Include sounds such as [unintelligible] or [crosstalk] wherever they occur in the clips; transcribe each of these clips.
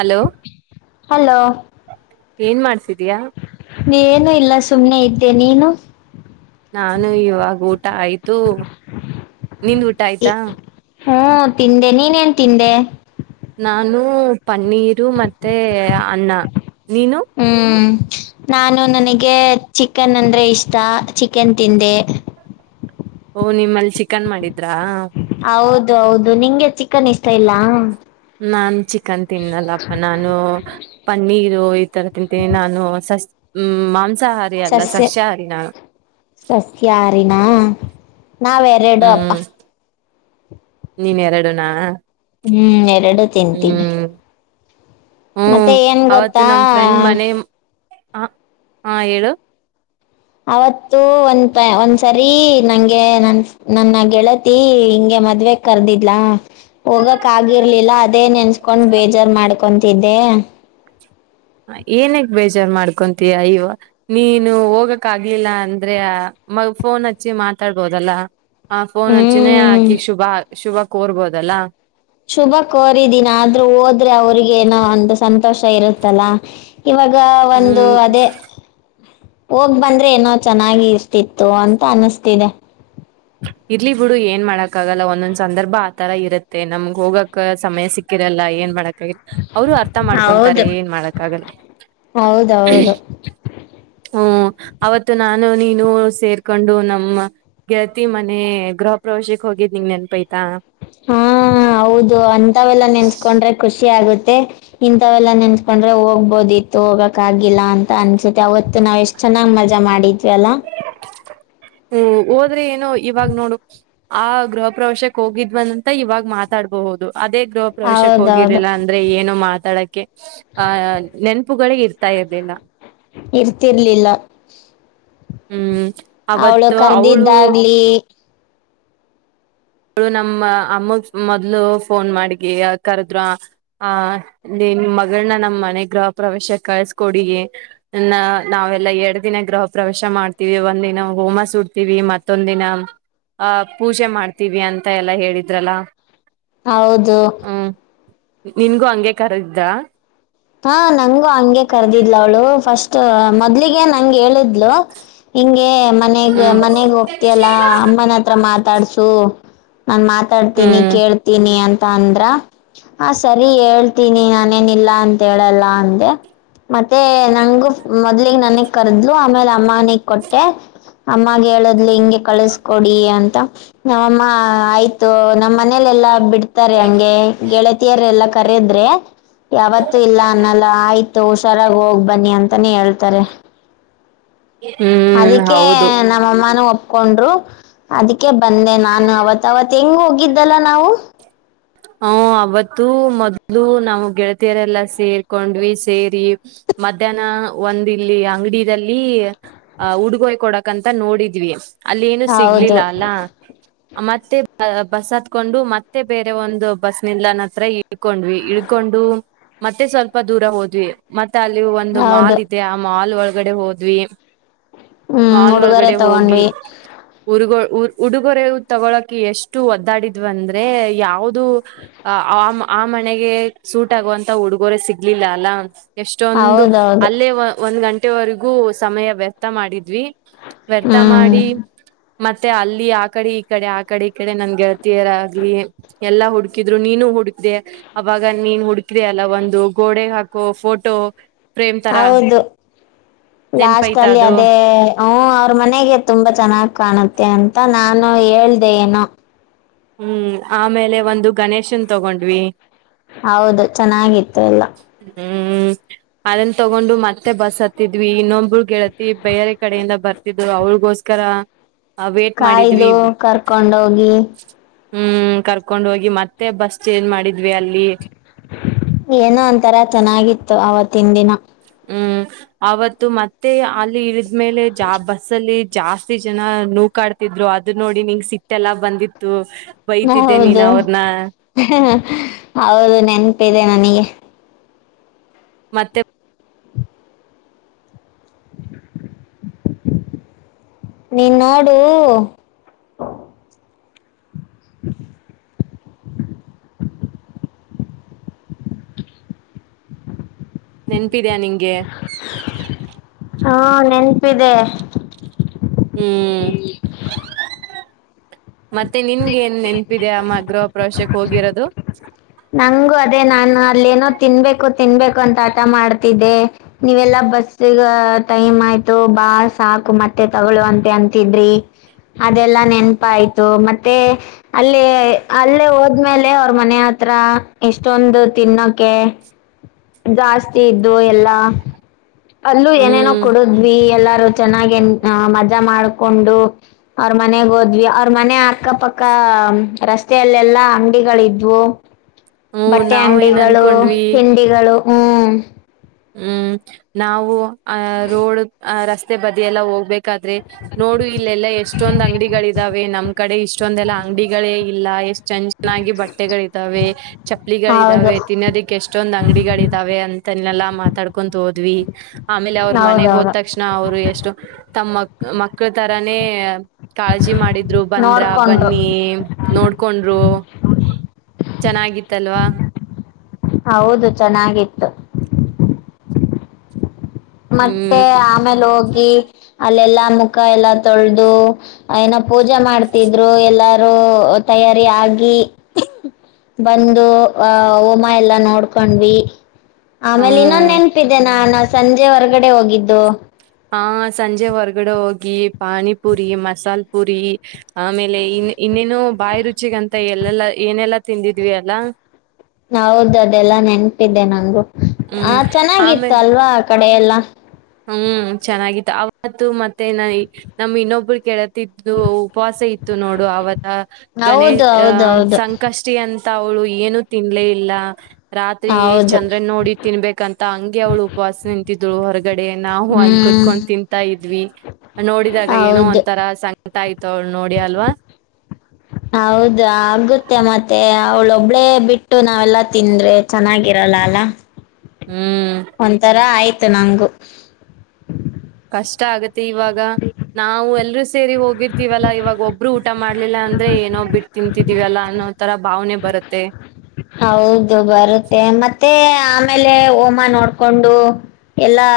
Hello hello ಏನ್ ಮಾಡ್ಸಿದಿಯ ಏನು ಇಲ್ಲ ಸುಮ್ನೆ ಇದ್ದೆ ನೀನು ನಾನು ಇವಾಗ ಊಟ ಆಯ್ತು ನಿಂದ ಊಟ ಆಯ್ತಾ ಹ್ಮ ತಿಂದೆ ನೀನೇನ್ ತಿಂದೆ ನಾನು ಪನ್ನೀರು ಮತ್ತೆ ಅನ್ನ ನೀನು ಹ್ಮ್ ನಾನು ನನಗೆ ಚಿಕನ್ ಅಂದ್ರೆ ಇಷ್ಟ ಚಿಕನ್ ತಿಂದೆ ಓ ನಿಮ್ಮಲ್ಲಿ ಚಿಕನ್ ಮಾಡಿದ್ರಾ ಹೌದು ಹೌದು ನಿಂಗೆ ಚಿಕನ್ ಇಷ್ಟ ಇಲ್ಲ ನಾನ್ ಚಿಕನ್ ತಿನ್ನಲ್ಲಪ್ಪ ನಾನು ಪನ್ನೀರು ಈ ತರ ತಿಂತೀನಿ ನಾನು ಸಸ್ ಹ್ಮ ಮಾಂಸಾಹಾರಿ ಅಲ್ಲ ಸಸ್ಯಾಹಾರಿ ನಾನು ಸತ್ಯತ್ಯಾರೀನಾ ನಾವೆ ಹ್ಮ್ ನೀನ್ ಎರಡುನಾ ಹ್ಮ್ ಎರಡು ತಿಂತೀನಿ ಹ್ಮ್ ಹ್ಮ್ ಮತ್ತೆ ಏನ್ ಅವತ್ತು ಗೊತ್ತಾ ನಮ ಫ್ರೆಂಡ್ ಮನೆ ಹ ಹಾ ಹೇಳು ಅವತ್ತು ಒಂದ ಒಂದ್ಸರಿ ನಂಗೆ ನನ್ ನನ್ನ ಗೆಳತಿ ಹಿಂಗೆ ಮದ್ವೆ ಕರ್ದಿದ್ಲಾ ಹೋಗಕ್ ಆಗಿರ್ಲಿಲ್ಲ ಅದೇ ನೆನ್ಸ್ಕೊಂಡ್ ಬೇಜಾರ್ ಮಾಡ್ಕೊತಿದ್ದೆ ಏನಗ್ ಬೇಜಾರ್ ಮಾಡ್ಕೊತೀಯಾ ಇವ ನೀನು ಹೋಗಕ್ ಆಗ್ಲಿಲ್ಲ ಅಂದ್ರೆ ಮ ಫೋನ್ ಹಚ್ಚಿ ಮಾತಾಡ್ಬೋದಲ್ಲ ಆ ಫೋನ್ ಹಚ್ಚಿನೇ ಹ್ಮ್ ಹಾಕಿ ಶುಭ ಶುಭ ಕೋರ್ಬೋದಲ್ಲಾ ಶುಭ ಕೋರಿದೀನ ಆದ್ರೂ ಹೋದ್ರೆ ಅವ್ರಿಗೆ ಏನೋ ಒಂದು ಸಂತೋಷ ಇರುತ್ತಲ್ಲ ಇವಾಗ ಒಂದು ಹ್ಮ್ ಅದೇ ಹೋಗ್ ಬಂದ್ರೆ ಏನೋ ಚೆನ್ನಾಗಿ ಇಷ್ಟತಿತ್ತು ಅಂತ ಅನಿಸ್ತಿದೆ ಇರ್ಲಿ ಬಿಡು ಏನ್ ಮಾಡಕ್ ಆಗಲ್ಲ ಒಂದೊಂದ್ ಸಂದರ್ಭ ಆತರ ಇರುತ್ತೆ ನಮ್ಗ್ ಹೋಗಕ್ ಸಮಯ ಸಿಕ್ ಹಿರಲ್ಲ ಏನ್ ಮಾಡ ಅವರು ಅರ್ಥ ಮಾಡ್ಕೊಂತಾರೆ ಹೌದು ಏನ್ ಮಾಡಕ್ಕ ಆಗಲ್ಲ ಹೌದೌದು ಹ್ಮ ಅವತ್ತು ನಾನು ನೀನು ಸೇರ್ಕೊಂಡು ನಮ್ಮಗೆ ಮನೆ ಗೃಹ ಪ್ರವೇಶಕ್ಕೆ ಹೋಗಿದ್ ನಿಂಗ ನೆನ್ಪೈತಾ ಹಾ ಹೌದು ಅಂತವೆೆಲ್ಲಾ ನೆನ್ಸ್ಕೊಂಡ್ರೆ ಖುಷಿ ಆಗುತ್ತೆ ಇಂಥವೆಲ್ಲಾ ನೆನ್ತ್ಕೊಂಡ್ರೆ ಹೋಗ್ಬೋದಿತ್ತು ಹೋಗಕ್ ಆಗಿಲ್ಲಾ ಅಂತ ಅನ್ಸುತ್ತೆ ಅವತ್ತು ನಾವ್ ಎಷ್ಟ ಚೆನ್ನಾಗಿ್ ಮಜಾ ಮಾಡಿದ್ವಿಲ್ಲ ಹೂ ಹೋದ್ರೆ ಏನೋ ಇವಾಗ ನೋಡು ಆ ಗೃಹ ಪ್ರವೇಶಕ್ ಹೋಗಿದ್ವನ್ಂತ ಇವಾಗ ಮಾತಾಡ್ಬಹುದು ಅದೇ ಗೃಹ ಪ್ರವೇಶಕ್ ಹೌದೌದು ಹೋಗಿರಲಿಲ್ಲ ಅಂತ ಅಂದ್ರೆ ಏನೋ ಮಾತಾಡಕ್ಕೆ ಆಹ ನೆನಪುಗಳಿಗೆ ಇರ್ತಾ ಇರ್ಲಿಲ್ಲ ಇರ್ತಿರ್ಲಿಲ್ಲ ಹ್ಮ್ ಅವಳು ಅವತ್ತು ಅವಳು ಕರ್ದಿದ್ದಾಗ್ಲಿ ಅವಳು ನಮ್ಮ ಅಮ್ಮ ಮೊದ್ಲು ಫೋನ್ ಮಾಡಗಿ ಕರೆದ್ರ ಹ ಅ ನಿಮ್ ಮಗಳನ್ನ ನಮ್ಮ್ ಮನೆ ಗೃಹ ಪ್ರವೇಶ ಕಳ್ಸ್ಕೊಡಿಗೆ ನ ನಾವೆಲ್ಲಾ ಎರಡ್ ದಿನ ಗೃಹ ಪ್ರವೇಶ ಮಾಡ್ತೀವಿ ಒಂದ್ ದಿನ ಹೋಮ ಸುಡ್ತೀವಿ ಮತ್ತೊಂದ ದಿನ ಆ ಪೂಜೆ ಮಾಡ್ತೀವಿ ಅಂತ ಎಲ್ಲ ಹೇಳಿದ್ರಲ್ಲ ಹೌದು ಹೂ ನಿನ್ಗೂ ಹಂಗೆ ಕಾರ್ಡ್ರ ಹಾ ನಂಗೂ ಹಂಗೆ ಕರ್ದಿದ್ಲ ಅವ್ಳು ಫಸ್ಟ್ ಮೊದ್ಲಿಗೆ ನಂಗ ಹೇಳಿದ್ಲು ಹಿಂಗೆ ಮನೆಗ್ ಹ್ಮ್ ಮನೆಗ್ ಹೋಗ್ ತ್ಯಲ್ಲಾ ಅಮ್ಮನ ಹತ್ರ ಮಾತಾಡ್ಸು ನಾನ್ ಮಾತಾಡ್ತೀನಿ ಹ್ಮ್ ಕೇಳ್ತೀನಿ ಅಂತ ಅಂದ್ರ ಹ ಸರಿ ಹೇಳ್ತೀನಿ ನಾನೇನಿಲ್ಲ ಅಂತ ಹೇಳಲ್ಲ ಅಂದೆ ಮತ್ತೆ ನಂಗು ಮೊದ್ಲಗ್ ನನಗ್ ಕರ್ದ್ಲು ಆಮೇಲೆ ಅಮ್ಮನಿಗ್ ಕೊಟ್ಟೆ ಅಮ್ಮಾಗ ಹೇಳದ್ಲು ಹಿಂಗೆ ಕಳಸ್್ಕೊಡಿ ಅಂತ ನಮ್ಮಮ್ಮ ಆಯ್ತು ನಮ್ಮನೆ ಮನೇಲೆ ಎಲ್ಲಾ ಬಿಡ್ತಾರೆ ಹಂಗೆ ಗೆಳತಿಯರ್ ಎಲ್ಲಾ ಕರದ್ರೆ ಯಾವತ್ ಇಲ್ಲ ಅನ್ನಲ್ಲ ಆಯ್ತು ಹುಷರಾಗ ಹೋಗ್ ಬನ್ನಿ ಅಂತಾನೇ ಹೇಳ್ತಾರೆ ಹೂ ಅದಕ್ಕೆ ನಮ್ಮಅಮ್ಮನುೂ ಒ ಹಕೊಂಡ್ರು ಅದಕ್ಕೆ ಬಂದೆ ನಾನು ಅವತ್ ಅವತ್ ಹೆಂಗ ಹೋಗಿದ್ದಲ್ಲ ನಾವು ಹೂ ಅವತ್ತು ಮೊದ್ಲು ನಾವು ಗೆಳತಿಯರೆಲ್ಲಾ ಸೇರ್ಕೊಂಡ್ವಿ ಸೇರಿ ಮಧ್ಯಾಹ್ನ ಒಂದ್ ಇಲ್ಲಿ ಅಂಗಡಿ ಇದಲ್ಲಿ ಅ ಉಡುಗೊಯ್ ಕೊಡಕ್ಂತ ನೋಡಿದ್ವಿ ಅಲ್ಲಿ ಏನು ಹೌದು ಸಿಗ್ಲಿಲ್ಲ ಅಲ್ಲಾ ಮತ್ತೆ ಬಸ್ ಹತ್ಕೊಂಡು ಮತ್ತೆ ಬೇರೆ ೆ ಒಂದು ಬಸ್ ನಿಲ್ ನ ಹತ್ರ ಇಳ್ಕೊಂಡ್ವಿ ಇಳ್ಕೊಂಡು ಮತ್ತೆ ಸ್ವಲ್ಪ ದೂರ ಹೋದ್ವಿ ಮತ್ತೆ ಅಲ್ಲಿ ಒಂದು ಮಾಲ್ ಹೌದು ಇದೆ ಆ ಮಾಲ್ ಒಳಗಡೆ ಹೋದ್ವಿ ಹ್ಮ್ ಮಾಲ್ ಉಡುಗೊರೆ ಒಳಗಡೆ ಹೋಗಿ ತಗೊಂಡ್ವಿ ಉರುಗೊ ಉಡುಗೊರೆ ತಗೊಳಕ ಎಷ್ಟು ಒದ್ದಾಡಿದ್ವ ಅಂದ್ರೆ ಯಾವ ಂದು ಅ ಆ ಮನೆಗೆ ಸೂಟ್ ಆಗುವಂತ ಉಡುಗೊರೆ ಸಿಗ್ಲಿಲ್ಲ ಅಲ್ಲ ಎಷ್ಟೊಂದು ಹೌದೌದು ಅಲ್ಲೇ ಒಂದ್ ಗಂಟೆವರೆಗೂ ಸಮಯ ವ್ಯರ್ಥ ಮಾಡಿದ್ವಿ ವ್ಯರ್ಥ ಹ್ಮ್ ಮಾಡಿ ಮತ್ತೆ ಅಲ್ಲಿ ಆ ಕಡೆ ಈ ಕಡೆ ಆ ಕಡೆ ಈ ಕಡೆ ನನ್ ಗೆಳ್ತರ ಆಗ್್ಲಿ ಎಲ್ಲಾ ಹುಡುಕಿದ್ರು ನೀನು ಹುಡುಕ್ದ ಅವಾಗ ನೀನ್ ಹುಡ್ಕಿದ ಅಲ್ಲ ಒಂದು ಗೋಡೆ ಹಾಕೋ ಫೋಟೋ ಫ್ರೇಮ್ ತರ ಹೌದು ಲಾಸ್ಟ್ ನೆನ್ಪೈತ ಅಲ್ಲಿ ಅದು ಅದೇ ಹ ಅವ್ರ ಮನೆಗೆ ತುಂಬಾ ಚೆನ್ನಾಗ್ ಕಾಣುತ್ತೆ ಅಂತ ನಾನು ಹೇಳ್ದೆ ಏನು ಹೂ ಆಮೇಲೆ ಒಂದು ಗಣೇಶನ್ ತಗೊಂಡ್ವಿ ಹೌದು ಚೆನ್ನಾಗಿತ್ತು ಎಲ್ಲ ಹೂ ಅದನ್ನ ತಗೊಂಡು ಮತ್ತೆ ಬಸ್ ಹತ್ತಿದ್ವಿ ಇನ್ನೊಂದು ಒಬ್್ರ ಗೆಳತಿ ಬೇರೆ ಕಡೆಯಿಂದ ಬರ್ತಿದ್ರು ಅವ್ರಿಗೋಸ್ಕರ ಕಾಯ್ದು ಕರ್ಕೊಂಡೋಗಿ ಹೂ ಕರ್ಕೊಂಡ್ ಹೋಗಿ ಮತ್ತೆ ಬಸ್ ಚೇಜ್ ಮಾಡಿದ್ವಿ ಅಲ್ಲಿ ಏನೋ ಒಂತರ ಚೆನ್ನಾಗಿತ್ತು ಅವವತ್ತಿನ ದಿನ ಹ್ಮ್ ಅವತ್ತು ಮತ್ತೆ ಅಲ್ಲಿ ಇಳಿದ್ಮೇಲೆ ಜಾ ಬಸ್ಸಲ್ಲಿ ಜಾಸ್ತಿ ಜನ ನೂ ಕಾಡ್ತಿದ್ರು ಅದ ನೋಡಿ ನಿಂಗ ಸಿಟ್ಟೆಲ್ಲಾ ಬಂದಿತ್ತು ಬೈತಿದ್ದೆ ನೀನ್ ಹೌದು ಅವ್ರನ್ನ ಅವದು ನೆನಪೇದೆ ನನಗೆ ಮತ್ತೆ ನೀನ್ ನೋಡು ನೆನ್ಪಿದ್ಯಾ ನಿಂಗೆ ಹಾ ನೆನಪಿದೆ ಹ್ಮ್ ಮತ್ತೆ ನಿನ್ಗೆ ನ್ ನೆನಪಿದ ಮಗ್ರೋ ಪ್ರಾಶ್ಯಕ್ ಹೋಗಿರೋದು ನಂಗು ಅದೇ ನಾನು ಅಲ್ಲೇನೋ ತಿನ್ಬೇಕು ತಿನ್ಬೇಕು ಅಂತ ಆಟ ಮಾಡ್ತಿದ್ದೆ ನೀವೆಲ್ಲಾ ಬಸ್ಸಗ ಟೈಮ್ ಆಯ್ತು ಬಾ ಸಾಕು ಮತ್ತೆ ತಗೊಳ್ಳುವ ಅಂತೆ ಅಂತಿದ್ರಿ ಅದೆಲ್ಲಾ ನೆನಪ ಆಯ್ತು ಮತ್ತೆ ಅಲ್ಲಿ ಅಲ್ಲೇ ಹೋದ್ಮೇಲೆ ಅವ್ರ ಮನೆ ಹತ್ರ ಎಷ್ಟೊಂದು ತಿನ್ನೋಕ ಜಾಸ್ತಿ ಇದ್ದು ಎಲ್ಲಾ ಅಲ್ಲೂ ಏನೇನೋ ಹ್ಮ್ ಕೊಡುದ್ವಿ ಎಲ್ಲಾರು ಚೆನ್ನಾಗಿ ಮಜಾ ಮಾಡ್ಕೊಂಡು ಅವ್ರ ಮನೆಗೆ ಹೋದ್ವಿ ಅವ್ರ ಮನೆ ಅಕ್ಕಪಕ್ಕ ರಸ್ತೆಯಲ್ಲೆಲ್ಲಾ ಅಂಗಡಿಗಳಿದ್ವು ಹ್ಮ್ ಬಟ್ಟೆ ನಾವ್ ಏನ್ ಅಂಡಿಗಳು ಅನ್ಕೊಂಡ್ವಿ ತಿಂಡಿಗಳು ಹ್ಮ ಹ್ಮ್ ನಾವು ಅಹ ರೋಡ್ ಅ ರಸ್ತೆ ಬದಿ ಎಲ್ಲ ಹೋಗ್ಬೇಕ ಾದ್ರೆ ನೋಡು ಇಲ್ಲೆಲ್ಲಾ ಎಷ್ಟ ಇಷ್ಟೊಂದ್ ಅಂಗಡಿಗಳ ಇದಾವೆ ನಮ್ಮ ಕಡೆ ಇಷ್ಟೊಂದಲ್ಲ ಅಂಗಡಿಗಳೇ ಇಲ್ಲ ಎಷ್ಟ ಚೆ ಚೆನ್ನಾಗಿ ಬಟ್ಟೆಗಳಿದ್ದಾವೆ ಚಪ್ಪಲಿಗಳು ಹೌದು ಇದಾವೆ ತಿನ್ನೋದಿಕ್ಕೆ ಎಷ್ಟೊಂದ್ ಅಂಗಡಿಗಳ ಇದಾವೆ ಅಂತನೆೆಲ್ಲಾ ಮಾತಾಡ್ಕೊಂಡು ಹೋದ್ವಿ ಆಮೇಲೆ ಅವ್ರ ಮನೆಗೆ ಹೋದ್ ಹೌದೌದು ತಕ್ಷಣ ಅವರು ಎಷ್ಟು ತಮ್ಮ ಮಕ್ಕಳ ತರಾನೇ ಕಾಳಜಿ ಮಾಡಿದ ಬಂದ್ರ ನೋಡ್ಕೊಂಡ್ರು ಬನ್ನಿ ನೋಡ್ಕೊಂಡರು ಚೆನ್ನಾಗಿತ್ತಲ್ವಾ ಹೌದು ಚೆನ್ನಾಗಿತ್ತು ಮತ್ತೆ ಹ್ಮ್ ಆಮೇಲೆ ಹೋಗಿ ಅಲ್ಲೆಲ್ಲಾ ಮುಖ ಎಲ್ಲ ಏನ ಪೂಜೆ ಮಾಡ್ತಿದ್ರು ಎಲ್ಲಾರೂ ತಯಾರಿ ಆಗಿ ಬಂದು ಆಹ ಹೋಮ ಎಲ್ಲಾ ನೋಡ್ಕೊಂಡ್ವಿ ಆಮೇಲೆ ಇನ್ನೊಂದು ಹ್ಮ್ ನೆನಪಿದೆ ನ ನಾ ಸಂಜೆ ಹೊರ್ಗಡೆ ಹೋಗಿದ್ದು ಹಾ ಸಂಜೆ ಹೊರ್ಗಡೆ ಹೋಗಿ ಪಾನಿಪುರಿ ಮಸಾಲ ಪುರಿ ಆಮೇಲೆ ಇನ್ ಇನ್ನೇನುೋ ಬಾಯಿ ರುಚಿಗಂತ ಎಲ್ಲೆಲ್ಲಾ ಏನೆಲ್ಲಾ ತಿಂದಿದ್ವಿ ಅಲ್ಲಾ ಹೌದ ಅದೆಲ್ಲ ನೆನ್ಪಿದ್ದೆ ನಂಗು ಆ ಹ್ಮ್ ಆಮೇ ಚೆನ್ನಾಗಿತ್ತು ಅಲ್ವಾ ಆ ಕಡೆ ಎೆಲ್ಲಾ ಹ್ಮ್ ಚೆನ್ನಾಗಿತ್ತು ಅವತ್ತು ಮತ್ತೆ ನ ನಮ್ ಇನ್ನೊಬ್ಬರು ಗೆಳತಿ ಉಪವಾಸ ಇತ್ತು ನೋಡು ಅವತ್ತ ಗಣ ಹೌದು ಹೌದು ಅಹ ಹೌದು ಸಂಕಷ್ಟ ಅಂತ ಅವಳು ಏನು ತಿನ್ಲೇ ಇಲ್ಲ ರಾತ್ರಿ ಹೌದು ಚಂದ್ರನ್ ನೋಡಿ ತಿನ್ಬೇಕಂತ ಹಂಗೆ ಅವ್ಳು ಉಪವಾಸ ನಿಂತಿದ್ಳು ಹೊರಗಡೆ ನಾವು ಅಲ್ಲಿ ಹ್ಮ್ ಕುೂತ್ಕೊಂಡು ತಿಂತಾ ಇದ್ವಿ ನೋಡಿದಾಗ ಏನೋ ಹೌದು ಒಂಂತರ ಸಂಗಟ ಆಯ್ತ ಅವಳ ನೋಡಿ ಅಲ್ವಾ ಹೌದ ಆಗುತ್ತೆ ಮತ್ತೆ ಅವಳ ಒಬ್ಳೇ ಬಿಟ್ಟು ನಾವೆಲ್ಲಾ ತಿಂದ್ರೆ ಚೆನ್ನಾಗಿರಲ್ಲ ಅಲ್ಲ ಹ್ಮ್ ಒಂತರ ಆಯ್ತು ನಂಗ ಕಷ್ಟ ಆಗತ್ತೆ ಇವಾಗ ನಾವು ಎಲ್ರೂ ಸೇರಿ ಹೋಗಿರ್ತಿವಲ್ಲಾ ಇವಾಗ ಒಬ್ರು ಊಟ ಮಾಡ್ಲಿಲ್ಲ ಅಂದ್ರೆ ಏನೋ ಬಿಟ್ಟು ತಿಂತಿದಿವವಲ್ಲಾ ಅನ್ನೋ ತರ ಭಾವನೆ ಬರುತ್ತೆ ಹೌದು ಬರುತ್ತೆ ಮತ್ತೆ ಆಮೇಲೆ ಹೋಮ ನೋಡ್ಕೊಂಡು ಎಲ್ಲಾ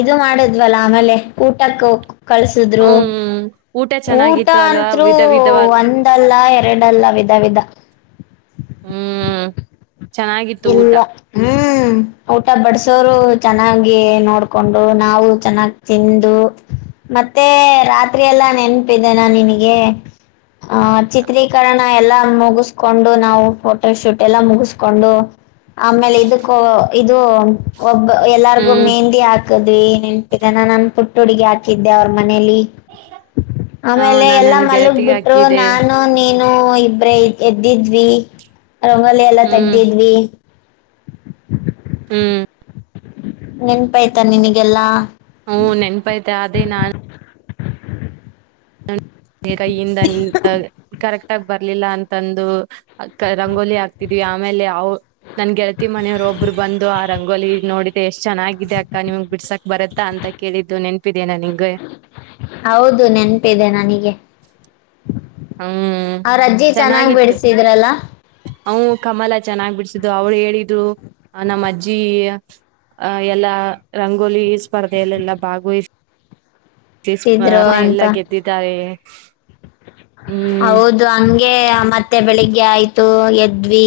ಇದು ಮಾಡಿದ್ವಲ್ಲ ಆಮೇಲೆ ಊಟಕ್ಕೆ ಕಳ್ಸಿದ್ರು. ಹ್ಮ ಊಟ. ಊಟ ಚೆನ್ನಾಗಿತ್ತು ಅಲ್ವಾ ಅಂತ್ರು ವಿಧ ವಿಧವಾದ ಒಂದಲ್ಲ ಎರಡಲ್ಲ ವಿಧ ವಿಧ. ಹ್ಮ್ ಚೆನ್ನಾಗಿತ್ತು ಊಟ ಇಲ್ಲ ಹ್ಮ್ ಹ್ಮ ಊಟ ಬಡಸೋರು ಚೆನ್ನಾಗಿ ನೋಡ್ಕೊಂಡು ನಾವು ಚೆನ್ನಾಗ್ ತಿಂದು. ಮತ್ತೆ ರಾತ್ರಿ ಎಲ್ಲ ನೆನಪಿದ್ದನ ನಿನಗೆ ಆ ಚಿತ್ರೀಕರಣ. ಎಲ್ಲಾ ಮುಗಸ್ಕೊಂಡು ನಾವು ಫೋಟೋ ಶೂಟ್ ಎಲ್ಲಾ ಮುಗೂಸ್ಕೊಂಡು. ಆಮೇಲೆ ಇದಕ್ಕ ಇದು. ಒಬ್ಬ ಎಲ್ಲಾರ್ಗು ಹ್ಮ್ ಮೆಹಂದಿ ಹಾಕದ್ವಿ ನೆನ್ಪಿದೆನ ನಾನ್ ಪುಟ್ ಹುಡುಗಿ ಹಾಕಿದ್ದೆ ಅವ್ರ ಮನೇಲಿ ಹ ಆಮೇಲೆ ನಾನ್ ಎಲ್ಲಾ ನನ್ ಮಲಗ್ ಗೆಳತಿಗೆ ಬಿಟ್ರು ಹಾಕಿದೆ ನಾನ್ ನು ನೀನು ಇಬ್ರೇ ಎದ್ದಿದ್ವಿ ರಂಗೋಲಿ ಎಲ್ಲಾ ಹ್ಮ್ ತೆಗ್ದಿದ್ವಿ. ಹ್ಮ್ ನೆನ್ಪಾಯ್ತ ನಿನಗೆಲ್ಲಾ. ಹ್ಮ್ ನೆನ್ಪಾಯತೆ ಅದೇ ನಾನು. ಈಗ ಇಂದ [unintelligible] ಕರೆಕ್ಟ್ ಆಗ ಬರ್ಲಿಲ್ಲ ಅಂತಂದು ರಂಗೋಲಿ ಹಗ್ತಿದ್ವಿ ಆಮೇಲೆ ಅವ್ ನನ್ ಗೆಳ್ತಿ ಮನೆಯವ್ರು ಒಬ್ರು ಬಂದು ಆ ರಂಗೋಲಿ ನೋಡಿದೆ ಎಷ್ಟ್ ಚೆನ್ನಾಗಿದೆ ಅಕ್ಕ ನಿಮ್ಗ್ ಬಿಡ್ಸಾಕ್ ಬರತ್ತ ಅಂತ. ಕೇಳಿದ್ದು ನೆನಪಿದ್ದೇನ ನಿನ್ಗೆ. ಹೌದು ನೆನಪಿದೆ ನನಿಗೆ. ಹ್ಮ್ ಅವ್ರಜ್ಜಿ ಚೆನ್ನಾಗಿ ಬಿಡಸಿದ್ರಲ್ಲ. ಹ್ಮ್ ಕಮಲ ಚೆನ್ನಾಗ್ ಬಿಡ್ಸಿದಿದ್ದು ಅವ್ರು ಹೇಳಿದ್ರು ನಮ್ಮ್ ಅಜ್ಜಿ. ಅ ಎಲ್ಲಾ ರಂಗೋಲಿ ಸ್ಪರ್ಧೆಯಲ್ಲೆಲ್ಲಾ ಭಾಗವಹಿಸ್ ತಿದ್ರು [unintelligible] ಎಲ್ಲ ಅಂತ ಗೆದ್ದಿದ್ದಾರೆ ಹ್ಮ್. ಹೌದು ಹಂಗೆ ಮತ್ತೆ ಬೆಳಿಗ್ಗೆ ಆಯ್ತು ಎದ್ವಿ.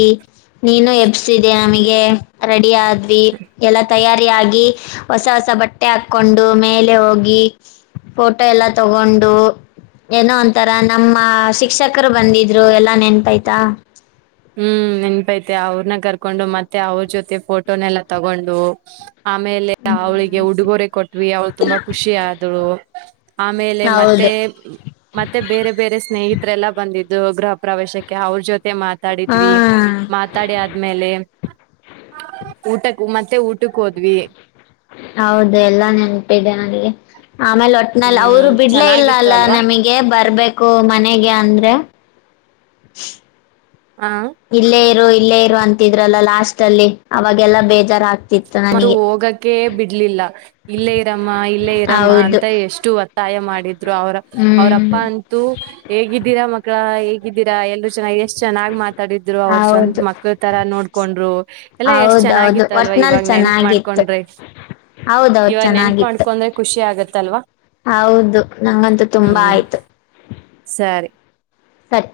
ನೀನು ಎಬ್ಸಿದೀ ನಮಗೆ ರೆಡಿ ಆದ್ ಎಲ್ಲ ತಯಾರಿಯಾಗಿ ಹೊಸ ಹೊಸ ಬಟ್ಟೆ ಹಾಕೊಂಡು ಮೇಲೆ ಹೋಗಿ. ಫೋಟೋ ಎಲ್ಲ ತಗೊಂಡು. ಏನೋ ಒಂತರ ನಮ್ಮ ಶಿಕ್ಷಕರು ಬಂದಿದ್ರು ಎಲ್ಲಾ ನೆನಪಾಯ್ತಾ. ಹ್ಮ್ ನೆನ್ಪೈತೆ ಅವ್ರನ ಕರ್ಕೊಂಡು ಮತ್ತೆ ಅವ್ರ ಜೊತೆ ಫೋಟೋನೆಲ್ಲ ತಗೊಂಡು. ಆಮೇಲೆ ಅವಳಿಗೆ ಉಡುಗೊರೆ ಕೊಟ್ವಿ ಅವ್ಳು ತುಂಬಾ ಖುಷಿ ಆದಳು. ಆಮೇಲೆ ಮತ್ತೆ. ಹೌದು ಮತ್ತೆ ಬೇರೆ ಬೇರೆ ಸ್ನೇಹಿತರೆಲ್ಲಾ ಬಂದಿದ್ದು ಗೃಹ ಪ್ರವೇಶಕ್ಕೆ ಅವ್ರ ಜೊತೆ ಹಾ ಮಾತಾಡಿದ್ವಿ. ಮಾತಾಡಿ ಆದ್ಮೇಲೆ ಊಟಕ್ ಮತ್ತೆ ಊಟಕ್ಕೆ ಹೋದ್ವಿ. ಹೌದು ಎಲ್ಲ ನೆನಪಿದೆೆ ನನಗೆ ಆಮೇಲೆ ಒಟ್ ನಲ್ಲಿ ಅವರು ಹ್ಮ್ ಬಿಡ್ಲೇ ಇಲ್ಲ ಚೆನ್ನಾಗಿತ್ತು ಅಲ್ಲ ಅಲ್ವಾ ನಮಗೆ ಬರ್ಬೇಕು ಮನೆಗೆ ಅಂದ್ರೆ. ಹಾ ಇಲ್ಲೇ ಇರು ಇಲ್ಲೇ ಇರು ಅಂತಿದ್ರಲ್ಲ ಲಾಸ್ಟ್ ಅಲ್ಲಿ ಅವಾಗೆಲ್ಲಾ ಬೇಜಾರಾಗ್ ಮತ್ತು ಹೋಗಕ ಬಿಡ್ಲಿಲ್ಲ. ಇಲ್ಲೇ ಇರಮ್ಮ ಇಲ್ಲೇ ಇರಮ್ಮ ಹೌದು ಅಂತ ಎಷ್ಟು ಒತ್ತಾಯ ಮಾಡಿದ್ರು ಅವ್ರ ಹ್ಮ್ ಅವ್ರಪ್ಪ ಅಂತ್ ಹೇಗಿದ್ದೀರಾ ಮಕ್ಕಳ ಹೇಗಿದ್ದೀರಾ ಎಲ್ರು ಚೆನ್ನಾಗಿ ಎಷ್ಟ್ ಚೆನ್ನಾಗ್ ಮಾತ್ ತಡಿದ್ರು ಅವರು ಸ್ವಂತ ಹೌದು ಮಕ್ಕಳ ತರ ನೋಡ್ಕೊಂಡ್ರು ಎಲ್ಲಾ ಎಷ್ಟ್ ಹೌದೌದು ಚೆನ್ನಾಗಿತ್ತ ಅಲ್ವ ಇ ಒಟ್ನಲ್ಲಿ ನೆನ್ಪ ಚೆನ್ನಾಗಿತ್ತು ಮಾಡ್ಕೊಂಡ್ರೆ ಹೌದೌದು ಇವಾಗ ನೆನ್ಪ ಚೆನ್ನಾಗಿತ್ತು ಮಾಡ್ಕೊಂಡ್ರೆ ಖುಷಿ ಆಗತ್ತಲ್ವಾ. ಹೌದು ನಂಗಂತೂ ತುಂಬಾ ಹ್ಮ್ ಆಯ್ತು. ಸರಿ ಸರಿ